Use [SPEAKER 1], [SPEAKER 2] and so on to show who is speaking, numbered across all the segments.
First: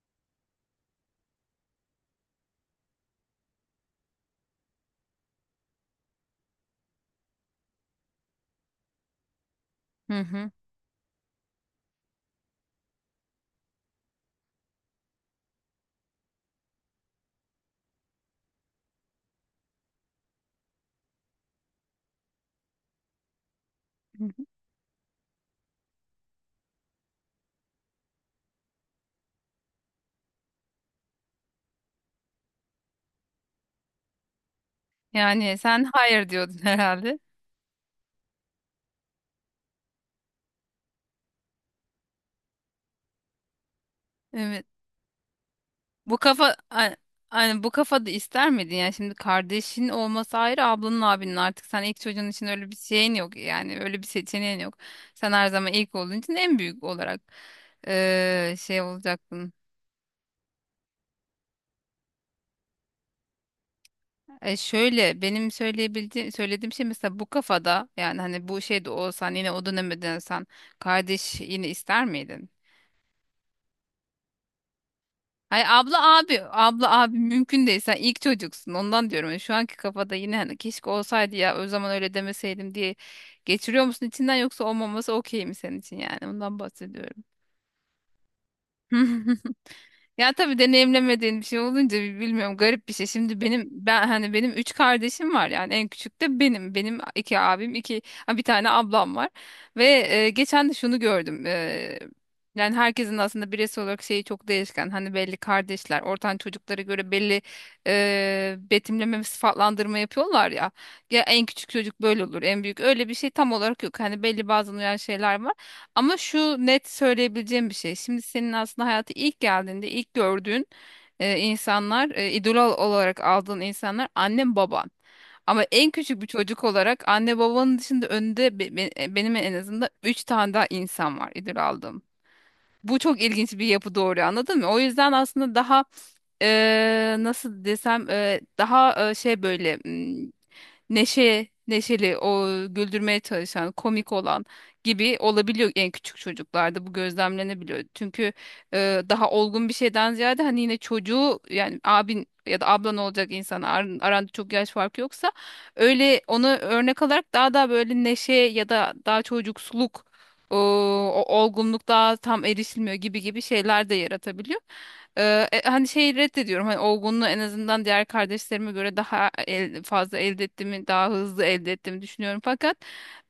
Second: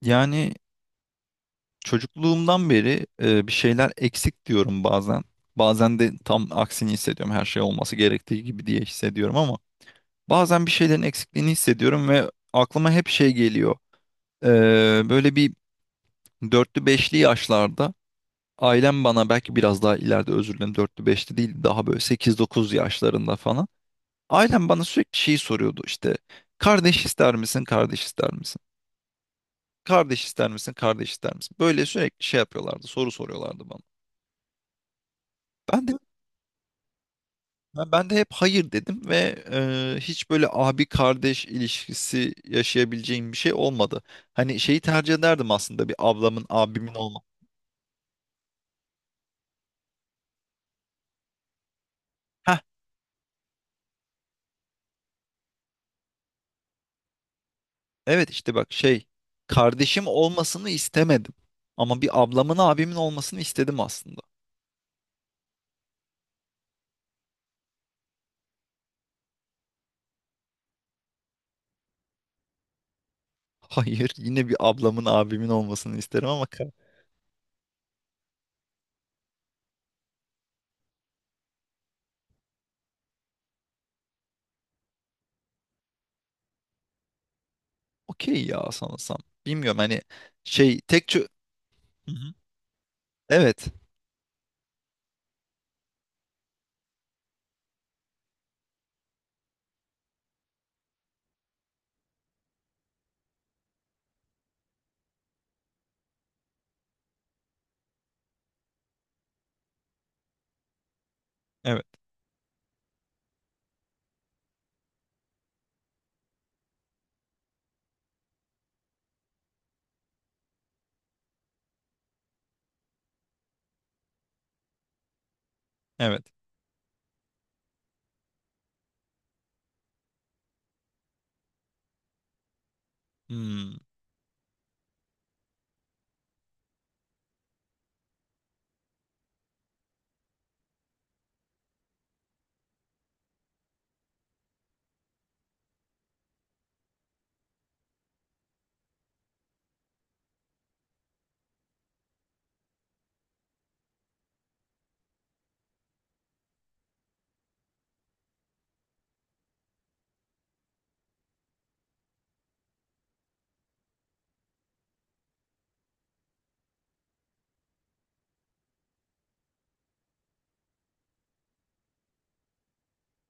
[SPEAKER 1] Yani çocukluğumdan beri bir şeyler eksik diyorum bazen. Bazen de tam aksini hissediyorum. Her şey olması gerektiği gibi diye hissediyorum ama
[SPEAKER 2] Hı hı.
[SPEAKER 1] bazen bir şeylerin eksikliğini hissediyorum ve aklıma hep şey geliyor. E, Böyle bir dörtlü beşli yaşlarda ailem bana belki biraz daha ileride, özür dilerim, dörtlü beşli değil, daha böyle sekiz dokuz yaşlarında falan.
[SPEAKER 2] Hı hı.
[SPEAKER 1] Ailem bana sürekli şeyi soruyordu işte, kardeş ister misin, kardeş ister misin? Kardeş ister misin, kardeş ister misin? Böyle sürekli şey yapıyorlardı, soru soruyorlardı bana.
[SPEAKER 2] Yani
[SPEAKER 1] Ben
[SPEAKER 2] sen
[SPEAKER 1] de
[SPEAKER 2] hayır diyordun herhalde.
[SPEAKER 1] ben de hep hayır dedim ve hiç böyle abi kardeş ilişkisi yaşayabileceğim bir şey olmadı. Hani
[SPEAKER 2] Evet.
[SPEAKER 1] şeyi tercih ederdim aslında, bir
[SPEAKER 2] Bu
[SPEAKER 1] ablamın
[SPEAKER 2] kafa
[SPEAKER 1] abimin
[SPEAKER 2] a-
[SPEAKER 1] olma.
[SPEAKER 2] Hani bu kafada ister miydin? Yani şimdi kardeşin olması ayrı, ablanın abinin artık sen ilk çocuğun için
[SPEAKER 1] Heh,
[SPEAKER 2] öyle bir şeyin yok. Yani öyle bir seçeneğin yok. Sen her zaman ilk olduğun için en büyük olarak
[SPEAKER 1] evet işte bak
[SPEAKER 2] şey
[SPEAKER 1] şey,
[SPEAKER 2] olacaktın.
[SPEAKER 1] kardeşim olmasını istemedim. Ama bir ablamın abimin olmasını istedim aslında.
[SPEAKER 2] E şöyle benim söylediğim şey mesela bu kafada yani hani bu şey de olsan yine o döneme dönsen kardeş yine ister miydin?
[SPEAKER 1] Hayır, yine bir ablamın abimin
[SPEAKER 2] Hayır
[SPEAKER 1] olmasını
[SPEAKER 2] abla
[SPEAKER 1] isterim
[SPEAKER 2] abi
[SPEAKER 1] ama ka-
[SPEAKER 2] abla abi mümkün değil, sen ilk çocuksun ondan diyorum. Yani şu anki kafada yine hani keşke olsaydı ya o zaman öyle demeseydim diye geçiriyor musun içinden, yoksa olmaması okey mi senin için, yani ondan bahsediyorum.
[SPEAKER 1] okey ya sanırsam. Bilmiyorum hani,
[SPEAKER 2] Ya tabii
[SPEAKER 1] şey tek çö-
[SPEAKER 2] deneyimlemediğin bir şey olunca
[SPEAKER 1] Hı hı.
[SPEAKER 2] bilmiyorum, garip bir şey. Şimdi
[SPEAKER 1] Evet
[SPEAKER 2] benim ben hani benim üç kardeşim var, yani en küçük de benim. Benim iki abim, iki bir tane ablam var. Ve geçen de şunu gördüm. Yani herkesin aslında bireysel olarak şeyi çok değişken. Hani belli kardeşler ortanca çocuklara göre belli betimleme ve sıfatlandırma yapıyorlar ya. Ya en küçük
[SPEAKER 1] evet
[SPEAKER 2] çocuk böyle olur, en büyük öyle, bir şey tam olarak yok. Hani belli bazı uyan şeyler var. Ama şu net söyleyebileceğim bir şey: şimdi senin aslında hayata ilk geldiğinde ilk gördüğün insanlar, idol olarak aldığın insanlar annen baban. Ama en küçük
[SPEAKER 1] evet.
[SPEAKER 2] bir çocuk olarak anne babanın dışında önünde benim en azından 3 tane daha insan var idol aldığım. Bu çok ilginç bir
[SPEAKER 1] Hmm,
[SPEAKER 2] yapı, doğru, anladın mı? O yüzden aslında daha nasıl desem daha şey böyle neşe, neşeli, o güldürmeye çalışan, komik olan gibi olabiliyor, en küçük çocuklarda bu gözlemlenebiliyor. Çünkü daha olgun bir şeyden ziyade hani yine çocuğu yani abin ya da ablan olacak insan aranda çok yaş farkı yoksa öyle onu örnek alarak daha da böyle neşe ya da daha çocuksuluk o, o olgunluk daha tam erişilmiyor gibi gibi şeyler de yaratabiliyor. Hani şeyi reddediyorum. Hani olgunluğu en azından diğer kardeşlerime göre fazla elde ettiğimi, daha hızlı elde ettiğimi düşünüyorum. Fakat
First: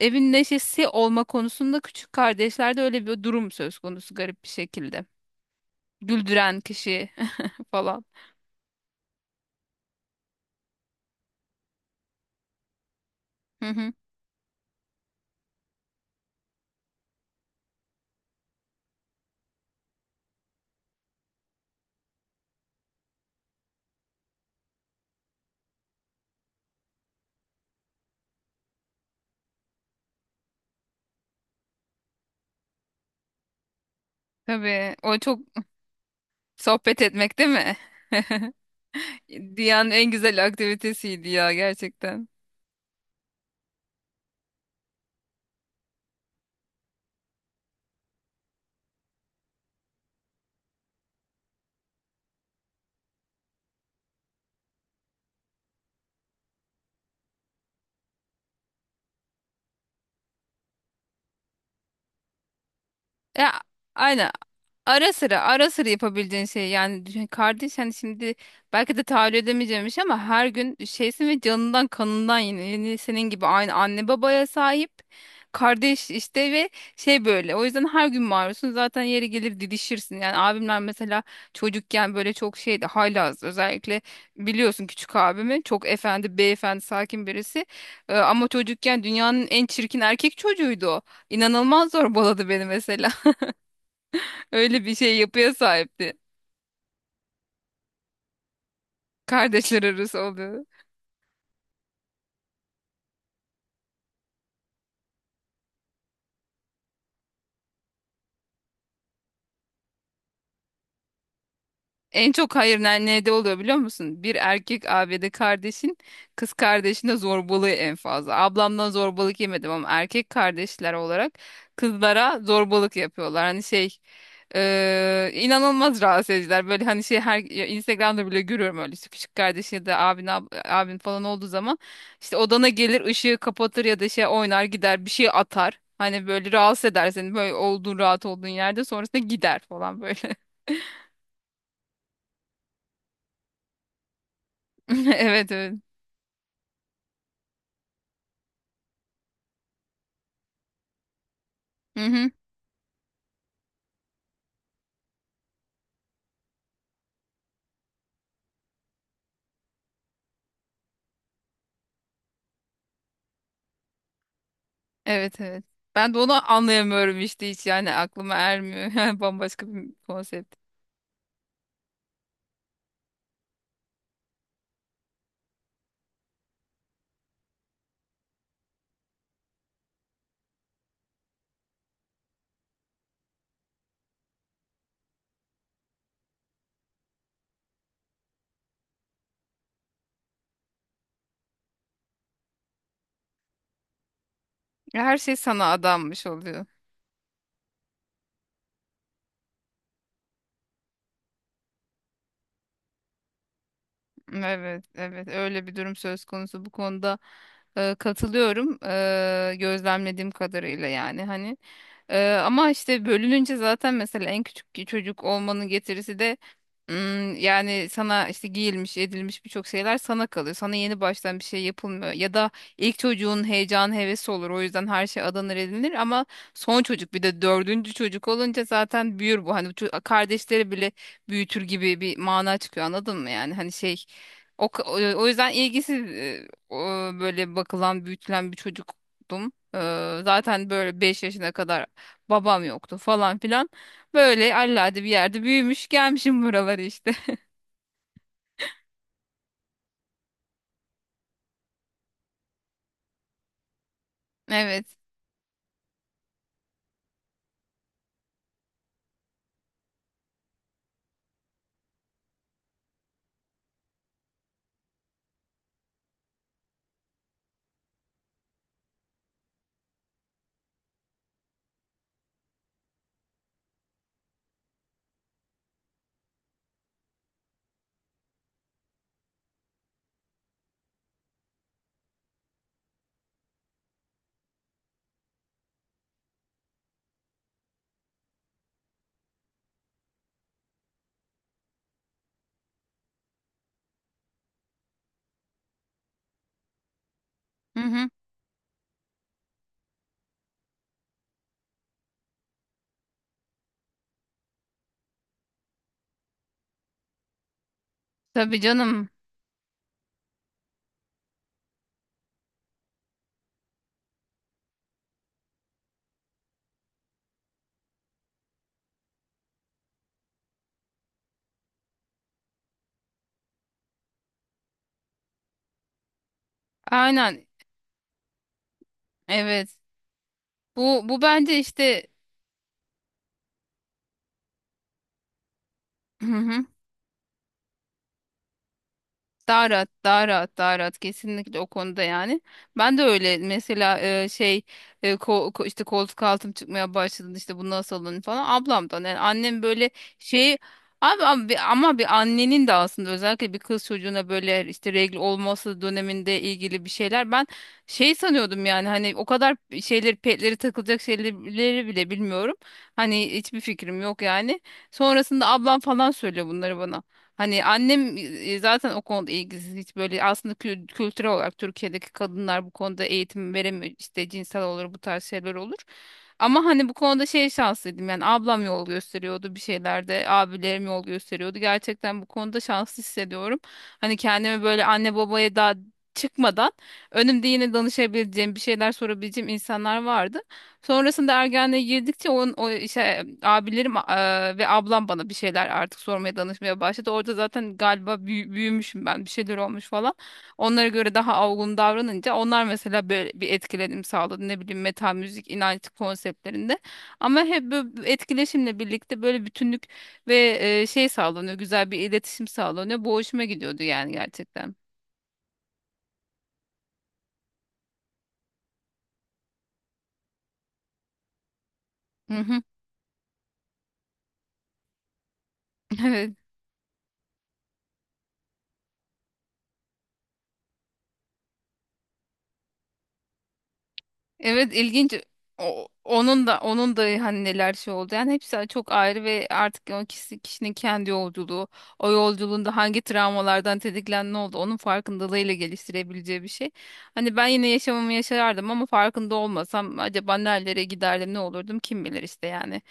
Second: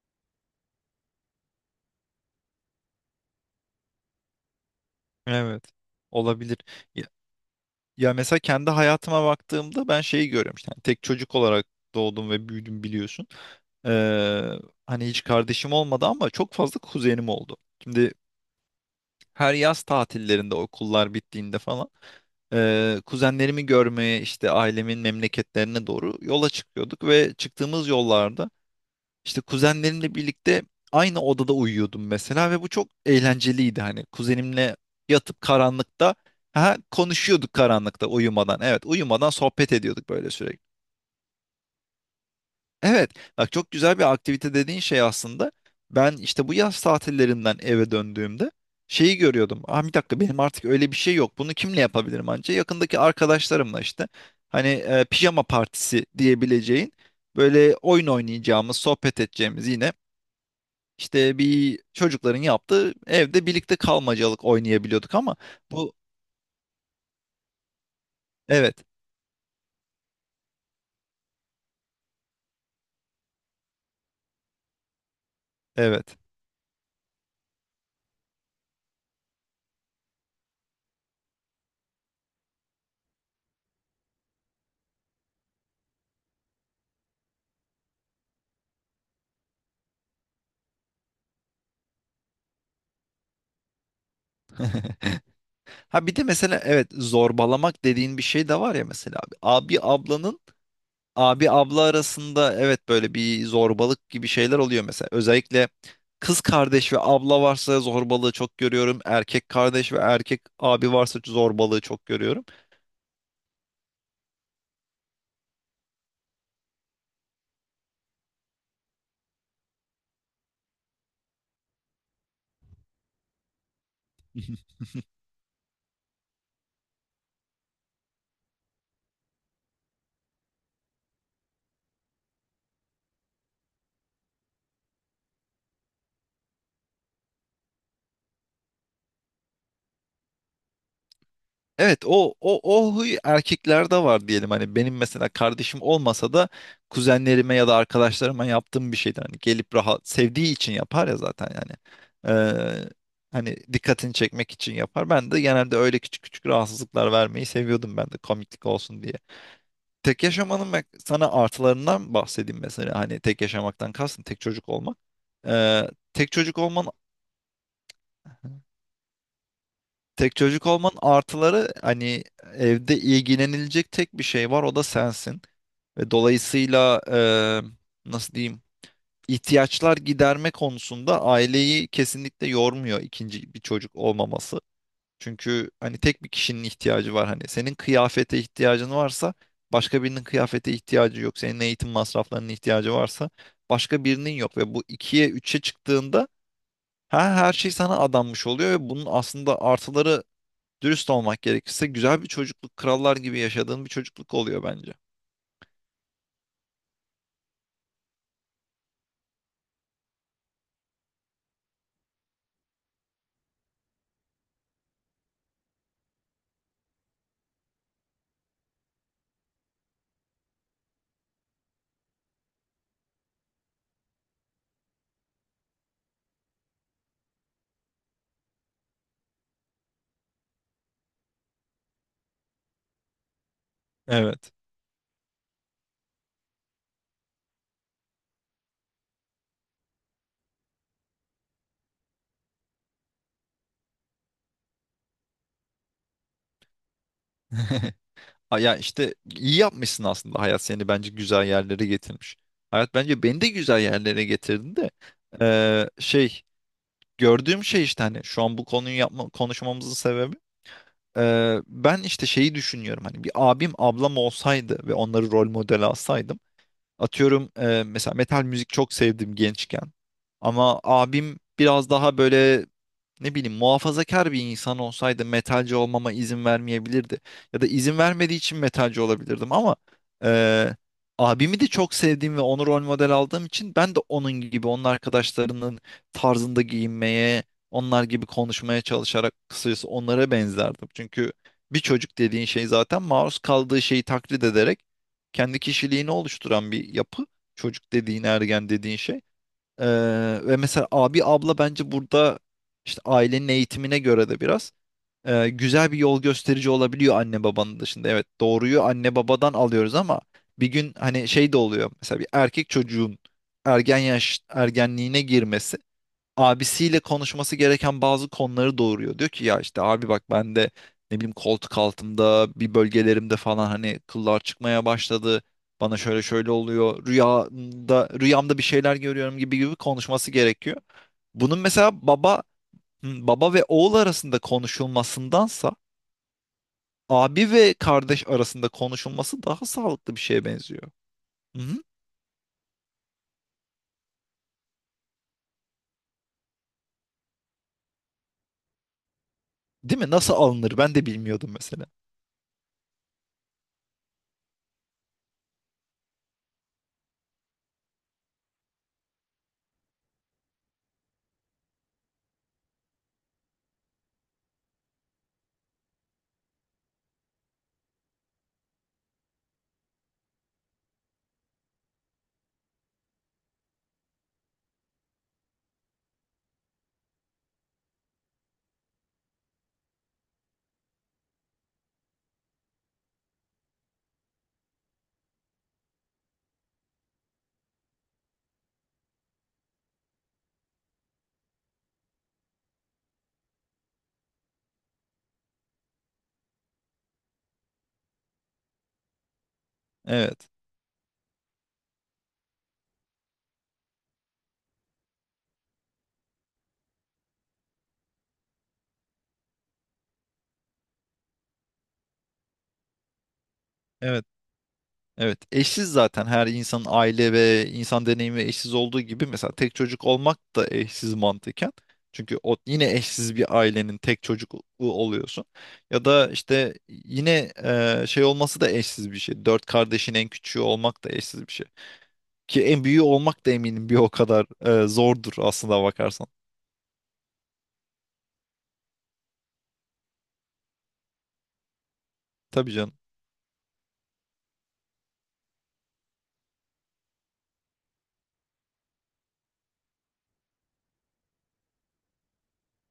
[SPEAKER 2] evin neşesi olma konusunda küçük kardeşlerde öyle bir durum söz konusu garip bir şekilde.
[SPEAKER 1] evet, olabilir.
[SPEAKER 2] Güldüren kişi falan.
[SPEAKER 1] Ya mesela kendi hayatıma baktığımda ben şeyi görüyorum, işte hani tek çocuk olarak doğdum ve büyüdüm, biliyorsun.
[SPEAKER 2] Hı hı.
[SPEAKER 1] Ee, Hani hiç kardeşim olmadı ama çok fazla kuzenim oldu. Şimdi her yaz tatillerinde, okullar bittiğinde falan, kuzenlerimi görmeye işte ailemin memleketlerine doğru yola çıkıyorduk ve çıktığımız yollarda işte kuzenlerimle birlikte aynı odada uyuyordum mesela ve bu çok eğlenceliydi. Hani kuzenimle
[SPEAKER 2] Tabii o çok
[SPEAKER 1] yatıp karanlıkta ha
[SPEAKER 2] sohbet etmek değil
[SPEAKER 1] konuşuyorduk,
[SPEAKER 2] mi?
[SPEAKER 1] karanlıkta, uyumadan. Evet, uyumadan sohbet
[SPEAKER 2] Dünyanın
[SPEAKER 1] ediyorduk
[SPEAKER 2] en
[SPEAKER 1] böyle
[SPEAKER 2] güzel
[SPEAKER 1] sürekli.
[SPEAKER 2] aktivitesiydi ya, gerçekten.
[SPEAKER 1] Evet, bak çok güzel bir aktivite dediğin şey aslında. Ben işte bu yaz tatillerinden eve döndüğümde şeyi görüyordum. Ah, bir dakika, benim artık öyle bir şey yok. Bunu kimle yapabilirim anca? Yakındaki arkadaşlarımla işte. Hani pijama partisi diyebileceğin, böyle oyun oynayacağımız, sohbet edeceğimiz, yine işte bir çocukların yaptığı evde
[SPEAKER 2] Ya
[SPEAKER 1] birlikte
[SPEAKER 2] aynen.
[SPEAKER 1] kalmacalık
[SPEAKER 2] Ara
[SPEAKER 1] oynayabiliyorduk ama
[SPEAKER 2] sıra ara sıra
[SPEAKER 1] bu
[SPEAKER 2] yapabildiğin şey yani kardeş hani şimdi
[SPEAKER 1] evet
[SPEAKER 2] belki de tahayyül edemeyeceğimmiş ama her gün şeysin ve canından kanından yine senin gibi aynı anne babaya sahip kardeş
[SPEAKER 1] evet.
[SPEAKER 2] işte ve şey böyle, o yüzden her gün maruzsun, zaten yeri gelir didişirsin yani. Abimler mesela çocukken böyle çok şeydi, haylaz özellikle. Biliyorsun küçük abimi, çok efendi beyefendi sakin birisi. Ama çocukken dünyanın en çirkin erkek çocuğuydu o, inanılmaz zorbaladı beni mesela. Öyle bir şey yapıya
[SPEAKER 1] Ha
[SPEAKER 2] sahipti.
[SPEAKER 1] bir de mesela, evet, zorbalamak dediğin bir şey de var ya, mesela abi
[SPEAKER 2] Kardeşler arası
[SPEAKER 1] ablanın,
[SPEAKER 2] oluyor.
[SPEAKER 1] abi abla arasında, evet, böyle bir zorbalık gibi şeyler oluyor mesela. Özellikle kız kardeş ve abla varsa zorbalığı çok görüyorum. Erkek kardeş ve erkek abi varsa zorbalığı çok
[SPEAKER 2] En
[SPEAKER 1] görüyorum.
[SPEAKER 2] çok hayır nerede oluyor biliyor musun? Bir erkek abide kardeşin kız kardeşine zorbalığı en fazla. Ablamdan zorbalık yemedim ama erkek kardeşler olarak kızlara zorbalık yapıyorlar. Hani şey inanılmaz rahatsız ediciler. Böyle hani şey her ya Instagram'da bile görüyorum öyle, işte küçük kardeşi ya da abin abin falan olduğu zaman işte odana gelir ışığı kapatır ya da şey oynar gider, bir şey atar. Hani böyle rahatsız eder seni, böyle olduğun rahat olduğun yerde, sonrasında gider falan böyle.
[SPEAKER 1] Evet, o o o huy erkeklerde var diyelim. Hani benim mesela
[SPEAKER 2] Evet, evet.
[SPEAKER 1] kardeşim olmasa da kuzenlerime ya da arkadaşlarıma yaptığım bir şeydir. Hani gelip rahat, sevdiği için yapar ya zaten yani.
[SPEAKER 2] Hı hı.
[SPEAKER 1] Ee, Hani dikkatini çekmek için yapar. Ben de genelde öyle küçük küçük rahatsızlıklar vermeyi seviyordum, ben de komiklik olsun diye. Tek yaşamanın ben sana artılarından bahsedeyim, mesela hani tek yaşamaktan kastım tek çocuk olmak.
[SPEAKER 2] Evet, evet.
[SPEAKER 1] Ee,
[SPEAKER 2] Ben de
[SPEAKER 1] tek
[SPEAKER 2] onu
[SPEAKER 1] çocuk olman
[SPEAKER 2] anlayamıyorum işte, hiç yani aklıma ermiyor. Yani bambaşka bir
[SPEAKER 1] Tek
[SPEAKER 2] konsept.
[SPEAKER 1] çocuk olmanın artıları, hani evde ilgilenilecek tek bir şey var, o da sensin. Ve dolayısıyla, nasıl diyeyim, ihtiyaçlar giderme konusunda aileyi kesinlikle yormuyor ikinci bir çocuk olmaması. Çünkü hani tek bir kişinin ihtiyacı var. Hani senin kıyafete ihtiyacın varsa başka birinin kıyafete ihtiyacı yok. Senin eğitim masraflarının ihtiyacı varsa başka birinin yok. Ve bu
[SPEAKER 2] Her
[SPEAKER 1] ikiye
[SPEAKER 2] şey
[SPEAKER 1] üçe
[SPEAKER 2] sana adanmış
[SPEAKER 1] çıktığında,
[SPEAKER 2] oluyor.
[SPEAKER 1] ha, her şey sana adanmış oluyor ve bunun aslında artıları, dürüst olmak gerekirse, güzel bir çocukluk, krallar gibi yaşadığın bir çocukluk oluyor
[SPEAKER 2] Evet
[SPEAKER 1] bence.
[SPEAKER 2] evet, öyle bir durum söz konusu, bu konuda katılıyorum. Gözlemlediğim kadarıyla yani, hani. Ama işte bölününce zaten, mesela en küçük çocuk olmanın getirisi de yani sana işte giyilmiş edilmiş birçok şeyler sana kalıyor. Sana yeni baştan bir şey yapılmıyor. Ya da ilk çocuğun heyecanı hevesi olur. O yüzden her şey adanır edilir ama son çocuk, bir de dördüncü çocuk olunca zaten büyür bu. Hani kardeşleri bile büyütür gibi bir mana çıkıyor, anladın mı yani? Hani şey
[SPEAKER 1] Evet.
[SPEAKER 2] o, o yüzden ilgisiz o, böyle bakılan büyütülen bir çocuktum. Zaten böyle 5 yaşına kadar babam yoktu falan filan. Böyle allade bir yerde büyümüş gelmişim buralara işte.
[SPEAKER 1] Ha, ya işte iyi yapmışsın aslında. Hayat seni bence güzel yerlere getirmiş. Hayat bence beni de güzel yerlere getirdi
[SPEAKER 2] Evet.
[SPEAKER 1] de, şey, gördüğüm şey işte, hani şu an bu konuyu yapma, konuşmamızın sebebi, ben işte şeyi düşünüyorum, hani bir abim ablam olsaydı ve onları rol model alsaydım, atıyorum mesela metal müzik çok sevdim gençken, ama abim biraz daha böyle ne bileyim muhafazakar bir insan olsaydı metalci olmama izin vermeyebilirdi. Ya da izin vermediği için metalci olabilirdim ama eee, abimi de çok sevdiğim ve onu rol model aldığım için ben de onun gibi, onun arkadaşlarının tarzında giyinmeye, onlar gibi konuşmaya çalışarak, kısacası onlara benzerdim. Çünkü bir çocuk dediğin şey zaten maruz kaldığı şeyi taklit ederek kendi kişiliğini oluşturan bir yapı.
[SPEAKER 2] Hı
[SPEAKER 1] Çocuk
[SPEAKER 2] hı.
[SPEAKER 1] dediğin, ergen dediğin şey. Ee, Ve mesela abi abla bence burada, işte ailenin eğitimine göre de biraz güzel bir yol gösterici olabiliyor anne babanın dışında. Evet,
[SPEAKER 2] Tabii
[SPEAKER 1] doğruyu
[SPEAKER 2] canım.
[SPEAKER 1] anne babadan alıyoruz ama bir gün hani şey de oluyor, mesela bir erkek çocuğun ergenliğine girmesi abisiyle konuşması gereken bazı konuları doğuruyor. Diyor ki ya işte abi bak, ben de ne bileyim koltuk altımda, bir bölgelerimde falan hani kıllar çıkmaya başladı. Bana şöyle şöyle oluyor.
[SPEAKER 2] Aynen.
[SPEAKER 1] Rüyamda bir şeyler görüyorum gibi
[SPEAKER 2] Evet.
[SPEAKER 1] gibi konuşması gerekiyor.
[SPEAKER 2] Bu bence
[SPEAKER 1] Bunun mesela
[SPEAKER 2] işte.
[SPEAKER 1] baba, hı, baba ve oğul arasında konuşulmasındansa
[SPEAKER 2] Hı hı.
[SPEAKER 1] abi ve kardeş arasında konuşulması daha sağlıklı bir şeye
[SPEAKER 2] Daha
[SPEAKER 1] benziyor.
[SPEAKER 2] rahat kesinlikle
[SPEAKER 1] Hı
[SPEAKER 2] o
[SPEAKER 1] hı.
[SPEAKER 2] konuda yani. Ben de öyle mesela şey işte koltuk altım çıkmaya başladı, işte bu nasıl alınır falan ablamdan, yani annem böyle
[SPEAKER 1] Değil mi? Nasıl
[SPEAKER 2] şey.
[SPEAKER 1] alınır? Ben de bilmiyordum
[SPEAKER 2] Abi,
[SPEAKER 1] mesela.
[SPEAKER 2] ama bir annenin de aslında özellikle bir kız çocuğuna böyle işte regl olması döneminde ilgili bir şeyler, ben şey sanıyordum yani, hani o kadar şeyleri, petleri takılacak şeyleri bile bilmiyorum. Hani hiçbir fikrim yok yani. Sonrasında ablam falan söylüyor bunları bana. Hani annem zaten o konuda ilgisiz, hiç böyle, aslında kültürel olarak Türkiye'deki kadınlar bu konuda eğitim veremiyor, işte cinsel olur bu tarz şeyler olur. Ama hani bu konuda şey şanslıydım, yani ablam yol gösteriyordu bir şeylerde, abilerim yol gösteriyordu, gerçekten bu konuda şanslı hissediyorum. Hani kendimi böyle anne babaya daha çıkmadan önümde yine danışabileceğim, bir şeyler sorabileceğim insanlar vardı. Sonrasında ergenliğe girdikçe onun o işte abilerim ve ablam bana bir şeyler artık sormaya danışmaya başladı. Orada zaten galiba büyümüşüm ben, bir şeyler olmuş falan.
[SPEAKER 1] Evet.
[SPEAKER 2] Onlara göre daha olgun davranınca onlar mesela böyle bir etkilenim sağladı. Ne bileyim metal müzik, inanç konseptlerinde. Ama hep böyle bir etkileşimle birlikte böyle bütünlük ve şey sağlanıyor. Güzel bir iletişim sağlanıyor. Bu hoşuma gidiyordu yani,
[SPEAKER 1] Evet.
[SPEAKER 2] gerçekten.
[SPEAKER 1] Evet, eşsiz, zaten her insanın aile ve insan deneyimi eşsiz olduğu gibi, mesela tek çocuk olmak da eşsiz mantıken.
[SPEAKER 2] Hı
[SPEAKER 1] Çünkü o
[SPEAKER 2] hı.
[SPEAKER 1] yine eşsiz bir ailenin tek çocuğu oluyorsun. Ya da
[SPEAKER 2] Evet.
[SPEAKER 1] işte yine şey olması da eşsiz bir şey. Dört kardeşin en küçüğü olmak da eşsiz bir şey. Ki en büyüğü olmak da eminim bir o kadar
[SPEAKER 2] Evet, ilginç.
[SPEAKER 1] zordur aslında bakarsan.
[SPEAKER 2] Onun da hani neler şey oldu. Yani hepsi çok ayrı ve artık o kişi, kişinin kendi yolculuğu, o
[SPEAKER 1] Tabii
[SPEAKER 2] yolculuğunda
[SPEAKER 1] canım.
[SPEAKER 2] hangi travmalardan tetiklen ne oldu, onun farkındalığıyla geliştirebileceği bir şey. Hani ben yine yaşamımı yaşardım ama farkında olmasam acaba nerelere giderdim, ne olurdum, kim bilir işte yani.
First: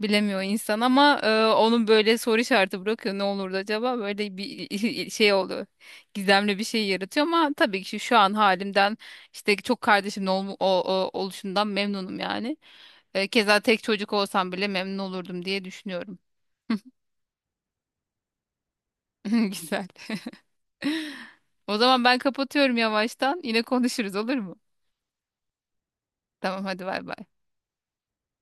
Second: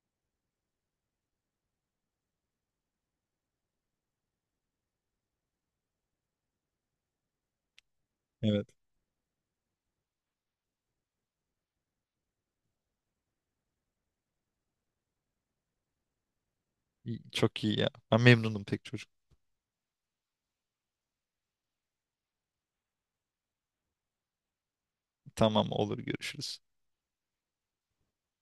[SPEAKER 2] Bilemiyor insan, ama onun böyle soru işareti bırakıyor. Ne olurdu acaba? Böyle bir şey oluyor. Gizemli bir şey yaratıyor, ama tabii ki şu an
[SPEAKER 1] Evet.
[SPEAKER 2] halimden işte çok kardeşimin oluşundan memnunum yani. Keza tek çocuk olsam bile memnun olurdum diye düşünüyorum.
[SPEAKER 1] İyi- Çok iyi ya. Ben memnunum tek çocuk.
[SPEAKER 2] Güzel. O zaman ben kapatıyorum yavaştan. Yine konuşuruz, olur mu?
[SPEAKER 1] Tamam, olur, görüşürüz.
[SPEAKER 2] Tamam, hadi bay bay.